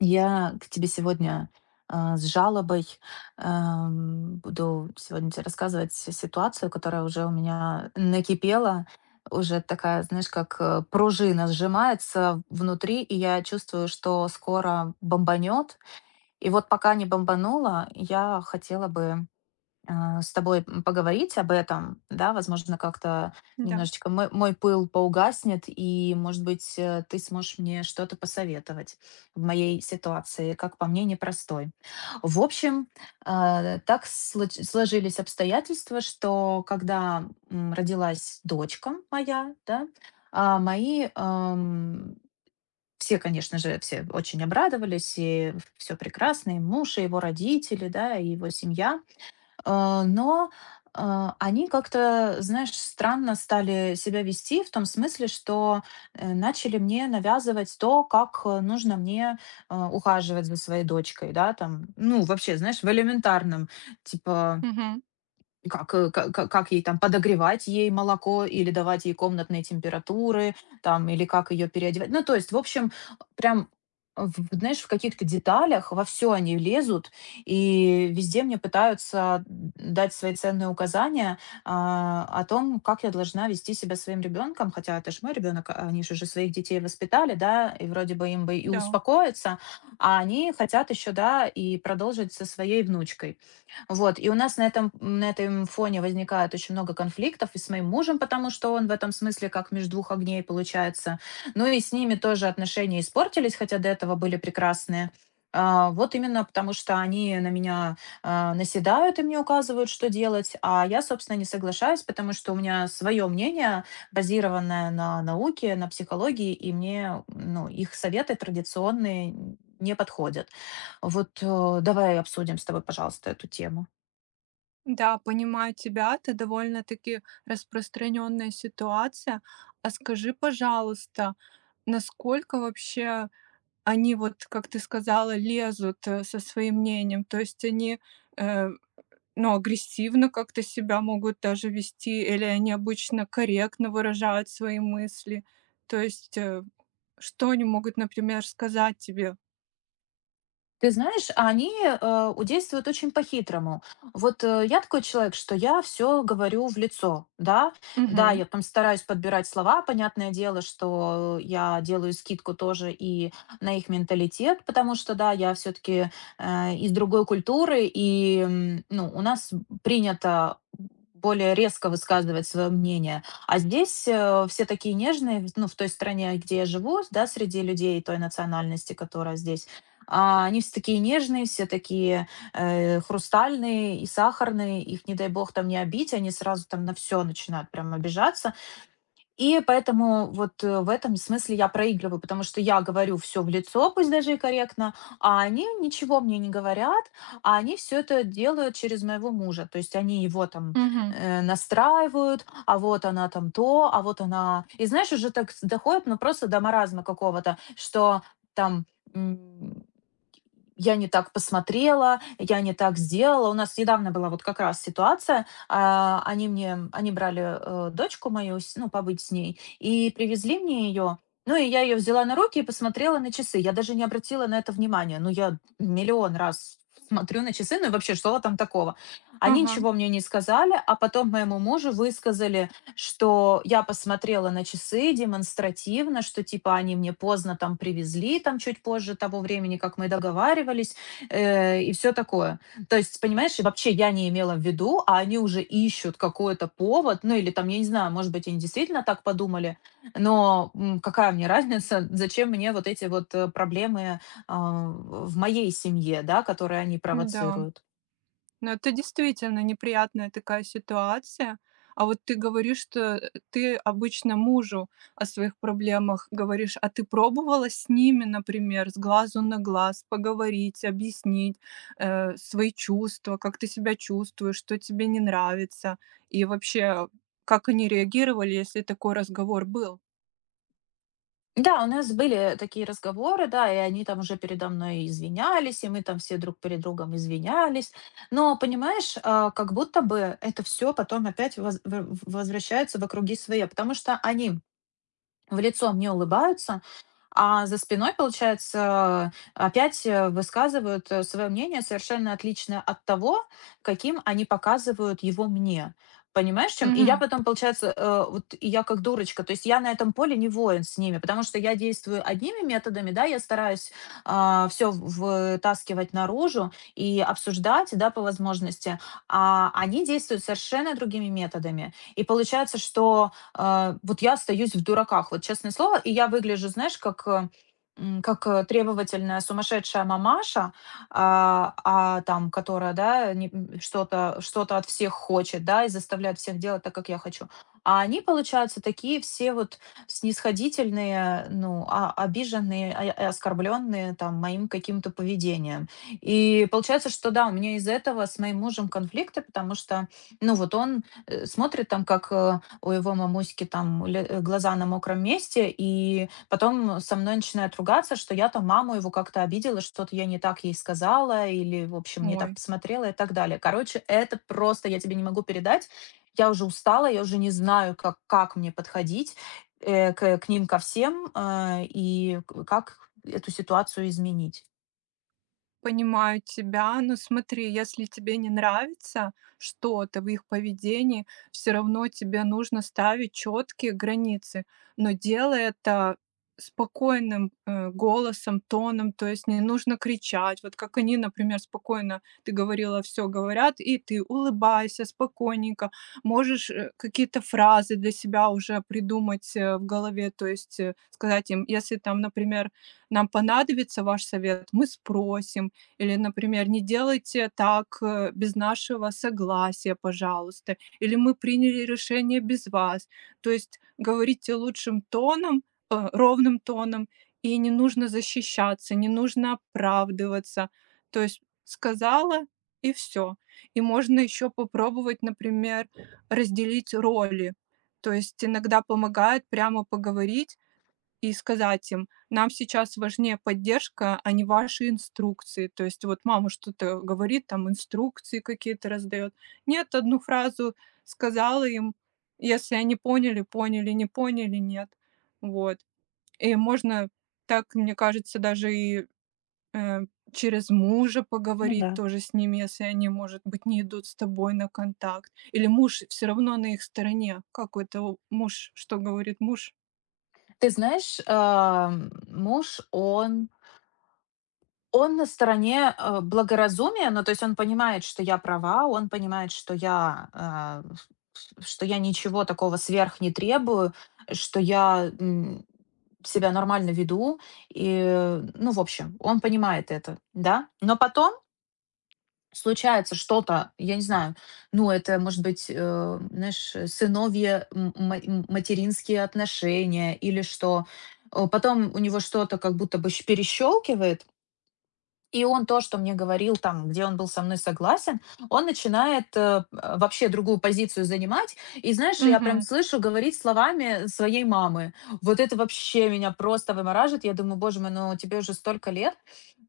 Я к тебе сегодня с жалобой. Буду сегодня тебе рассказывать ситуацию, которая уже у меня накипела, уже такая, знаешь, как пружина сжимается внутри, и я чувствую, что скоро бомбанет. И вот пока не бомбанула, я хотела бы с тобой поговорить об этом, да, возможно, как-то Да, немножечко мой пыл поугаснет, и, может быть, ты сможешь мне что-то посоветовать в моей ситуации, как по мне, непростой. В общем, так сложились обстоятельства, что когда родилась дочка моя, да, а, мои ам, все, конечно же, все очень обрадовались, и все прекрасно, и муж, и его родители, да, и его семья. Но они как-то, знаешь, странно стали себя вести в том смысле, что начали мне навязывать то, как, нужно мне ухаживать за своей дочкой, да, там. Ну, вообще, знаешь, в элементарном, типа мгм, как, э, ка ка как ей там подогревать ей молоко или давать ей комнатные температуры, там, или как ее переодевать. Ну, то есть, в общем, прям, в знаешь, в каких-то деталях во все они лезут, и везде мне пытаются дать свои ценные указания, о том, как я должна вести себя своим ребенком. Хотя это ж мой ребенок, они же уже своих детей воспитали, да, и вроде бы им бы и да. успокоиться, а они хотят еще, да, и продолжить со своей внучкой. Вот, и у нас на этом фоне возникает очень много конфликтов и с моим мужем, потому что он в этом смысле как между двух огней получается. Ну и с ними тоже отношения испортились, хотя до этого были прекрасные. Вот именно потому, что они на меня наседают и мне указывают, что делать, а я, собственно, не соглашаюсь, потому что у меня свое мнение, базированное на науке, на психологии, и мне ну, их советы традиционные не подходят. Вот давай обсудим с тобой, пожалуйста, эту тему. Да, понимаю тебя, это довольно-таки распространенная ситуация. А скажи, пожалуйста, насколько вообще они, вот как ты сказала, лезут со своим мнением? То есть они э, ну, агрессивно как-то себя могут даже вести, или они обычно корректно выражают свои мысли? То есть что они могут, например, сказать тебе? Ты знаешь, они, э, у действуют очень по-хитрому. Вот, я такой человек, что я все говорю в лицо, да. Да, Угу, я там стараюсь подбирать слова. Понятное дело, что я делаю скидку тоже и на их менталитет, потому что, да, я все таки из другой культуры, и, ну, у нас принято более резко высказывать свое мнение. А здесь, все такие нежные, ну, в той стране, где я живу, да, среди людей той национальности, которая здесь. Они все такие нежные, все такие, хрустальные и сахарные. Их, не дай бог, там не обидеть, они сразу там на все начинают прям обижаться. И поэтому вот, в этом смысле я проигрываю, потому что я говорю все в лицо, пусть даже и корректно, а они ничего мне не говорят, а они все это делают через моего мужа. То есть они его там угу, настраивают: «А вот она там то, а вот она». И знаешь, уже так с доходит, ну, просто до маразма какого-то, что там, м я не так посмотрела, я не так сделала. У нас недавно была вот как раз ситуация. Они мне, они брали дочку мою, ну, побыть с ней, и привезли мне ее. Ну, и я ее взяла на руки и посмотрела на часы. Я даже не обратила на это внимания. Ну, я миллион раз смотрю на часы, ну и вообще, что там такого? Они ага, ничего мне не сказали, а потом моему мужу высказали, что я посмотрела на часы демонстративно, что типа они мне поздно там привезли, там чуть позже того времени, как мы договаривались, и все такое. То есть, понимаешь, и вообще я не имела в виду, а они уже ищут какой-то повод. Ну или там, я не знаю, может быть, они действительно так подумали, но, какая мне разница, зачем мне вот эти вот, проблемы, в моей семье, да, которые они да. провоцируют. Ну, это действительно неприятная такая ситуация. А вот ты говоришь, что ты обычно мужу о своих проблемах говоришь, а ты пробовала с ними, например, с глазу на глаз поговорить, объяснить свои чувства, как ты себя чувствуешь, что тебе не нравится, и вообще, как они реагировали, если такой разговор был? Да, у нас были такие разговоры, да, и они там уже передо мной извинялись, и мы там все друг перед другом извинялись. Но, понимаешь, как будто бы это все потом опять возвращается в круги своя, потому что они в лицо мне улыбаются, а за спиной, получается, опять, высказывают, свое мнение, совершенно отличное от того, каким они показывают его мне. Понимаешь, чем? И я Мгм. потом, получается, вот и я как дурочка, то есть я на этом поле не воин с ними, потому что я действую одними методами, да, я стараюсь, все вытаскивать наружу и обсуждать, да, по возможности, а они действуют совершенно другими методами. И получается, что вот я остаюсь в дураках, вот честное слово. И я выгляжу, знаешь, как, требовательная сумасшедшая мамаша, там, которая, да, что-то что от всех хочет, да, и заставляет всех делать так, как я хочу. А они, получаются, такие все вот снисходительные, ну, обиженные, оскорбленные там моим каким-то поведением. И получается, что да, у меня из-за этого с моим мужем конфликты, потому что, ну, вот он смотрит там, как у его мамуськи там глаза на мокром месте, и потом со мной начинает ругаться, что я там маму его как-то обидела, что-то я не так ей сказала, или, в общем, не так Ой. посмотрела и так далее. Короче, это просто я тебе не могу передать. Я уже устала, я уже не знаю, как мне подходить к ним ко всем как эту ситуацию изменить. Понимаю тебя, но смотри, если тебе не нравится что-то в их поведении, все равно тебе нужно ставить четкие границы, но делай это спокойным голосом, тоном, то есть не нужно кричать. Вот как они, например, спокойно, ты говорила, все говорят, и ты улыбайся спокойненько, можешь какие-то фразы для себя уже придумать в голове, то есть сказать им, если там, например, нам понадобится ваш совет, мы спросим, или, например, не делайте так без нашего согласия, пожалуйста. Или мы приняли решение без вас. То есть говорите лучшим тоном, ровным тоном, и не нужно защищаться, не нужно оправдываться. То есть сказала и все. И можно еще попробовать, например, разделить роли. То есть иногда помогает прямо поговорить и сказать им: "Нам сейчас важнее поддержка, а не ваши инструкции". То есть вот мама что-то говорит, там инструкции какие-то раздает, нет, одну фразу сказала им. Если они поняли- поняли, не поняли- нет. Вот. И можно так, мне кажется, даже и, э, через мужа Ну поговорить да. тоже с ними, если они, может быть, не идут с тобой на контакт. Или муж все равно на их стороне. Как это у муж что говорит муж? Ты знаешь, муж он на стороне, благоразумия, ну, то есть он понимает, что я права, он понимает, что я, а, ф ф что я ничего такого сверх не требую, что я, себя нормально веду. И, ну, в общем, он понимает это, да. Но потом случается что-то, я не знаю, ну, это, может быть, знаешь, сыновья м м материнские отношения или что. Потом у него что-то как будто бы щ и он то, что мне говорил там, где он был со мной согласен, он начинает, вообще другую позицию занимать. И знаешь, я прям Мгм. слышу говорить словами своей мамы. Вот это вообще меня просто вымораживает. Я думаю, боже мой, ну тебе уже столько лет,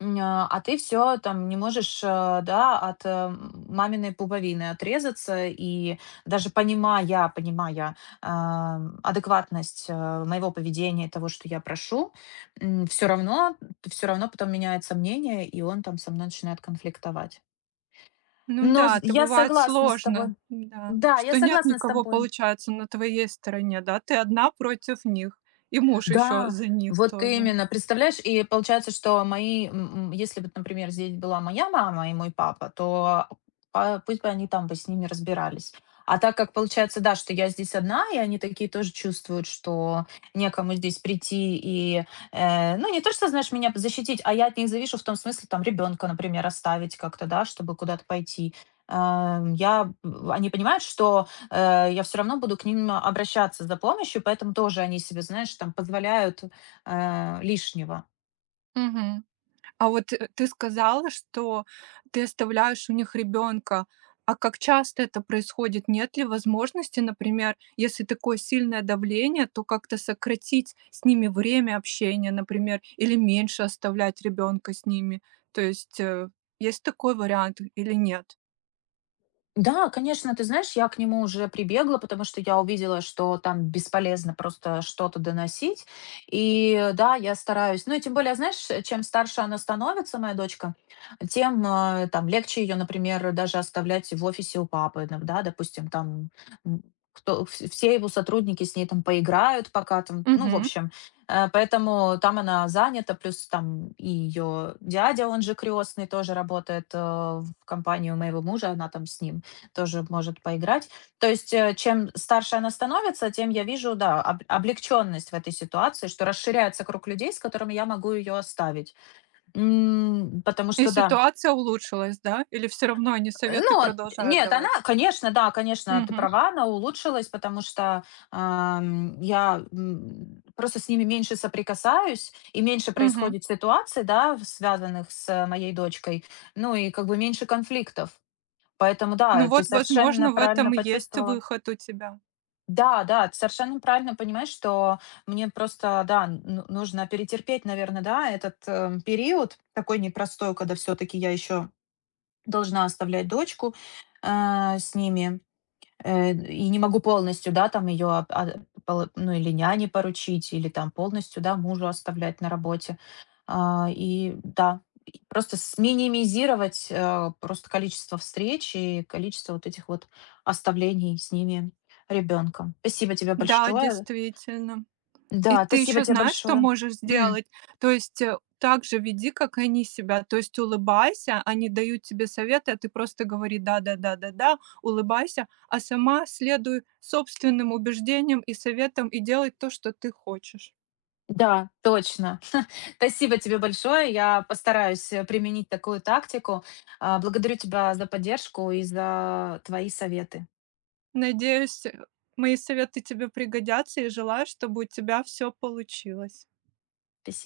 ты все там не можешь, да, маминой пуповины отрезаться. И даже понимая адекватность моего поведения и того, что я прошу, все равно то всё равно потом меняется мнение, и он там со мной начинает конфликтовать. Ну Но з да, это Я бывает согласна с тобой. сложно, да, Да, я что нет согласна с никого, тобой. получается, на твоей стороне, да, ты одна против них, и муж еще Да, за них вот тоже. именно, представляешь? И получается, что мои, если бы, например, здесь была моя мама и мой папа, то пусть бы они там бы с ними разбирались. А так как получается, да, что я здесь одна, и они такие тоже чувствуют, что некому здесь прийти и, ну, не то, что, знаешь, меня защитить, а я от них завишу в том смысле, там, ребенка, например, оставить как-то, да, чтобы куда-то пойти. Эм, Я, Они понимают, что я все равно буду к ним обращаться за помощью, поэтому тоже они себе, знаешь, там позволяют лишнего. Мгм. А вот, ты сказала, что ты оставляешь у них ребенка. А как часто это происходит? Нет ли возможности, например, если такое сильное давление, то как-то сократить с ними время общения, например, или меньше оставлять ребенка с ними? То есть, есть такой вариант или нет? Да, конечно, ты знаешь, я к нему уже прибегла, потому что я увидела, что там бесполезно просто что-то доносить. И да, я стараюсь. Ну и тем более, знаешь, чем старше она становится, моя дочка, тем там легче ее, например, даже оставлять в офисе у папы, ну, да, допустим, там м, все его сотрудники с ней там поиграют, пока там, ну, в Мгм. общем, поэтому там она занята, плюс там и ее дядя, он же крестный, тоже работает в компании у моего мужа, она там с ним тоже может поиграть. То есть, чем старше она становится, тем я вижу, да, облегченность в этой ситуации, что расширяется круг людей, с которыми я могу ее оставить. Потому И что, да, ситуация улучшилась, да? Или все равно они э, советы ну, а, продолжают нет, она, давать? конечно, да, конечно, ты Мгм, права, она улучшилась, потому что просто с ними меньше соприкасаюсь, и меньше мгм. происходит ситуаций, да, связанных с моей дочкой, ну и как бы меньше конфликтов. Поэтому, Ну да, ты вот, совершенно возможно, в правильно этом и есть почувствовала. выход у тебя. Да, да, ты совершенно правильно понимаешь, что мне просто, да, ну, нужно перетерпеть, наверное, да, этот период такой непростой, когда все-таки я еще должна оставлять дочку с ними. И не могу полностью, да, там ее, ну, или няне поручить, или там полностью, да, мужу оставлять на работе. И да, и просто сминимизировать просто количество встреч и количество вот этих вот оставлений с ними ребенка. Спасибо тебе Да, большое. действительно. И Да, ты спасибо еще тебе знаешь, что большое. можешь М, сделать? То есть, так же веди, как они себя. То есть улыбайся, они дают тебе советы, а ты просто говори: "Да, да, да, да, да". Улыбайся, а сама следуй собственным убеждениям и советам и делай то, что ты хочешь. да, точно. Спасибо тебе большое. Я постараюсь, применить такую тактику. Благодарю тебя за поддержку и за твои советы. Надеюсь, мои советы тебе пригодятся и желаю, чтобы у тебя все получилось. Спасибо.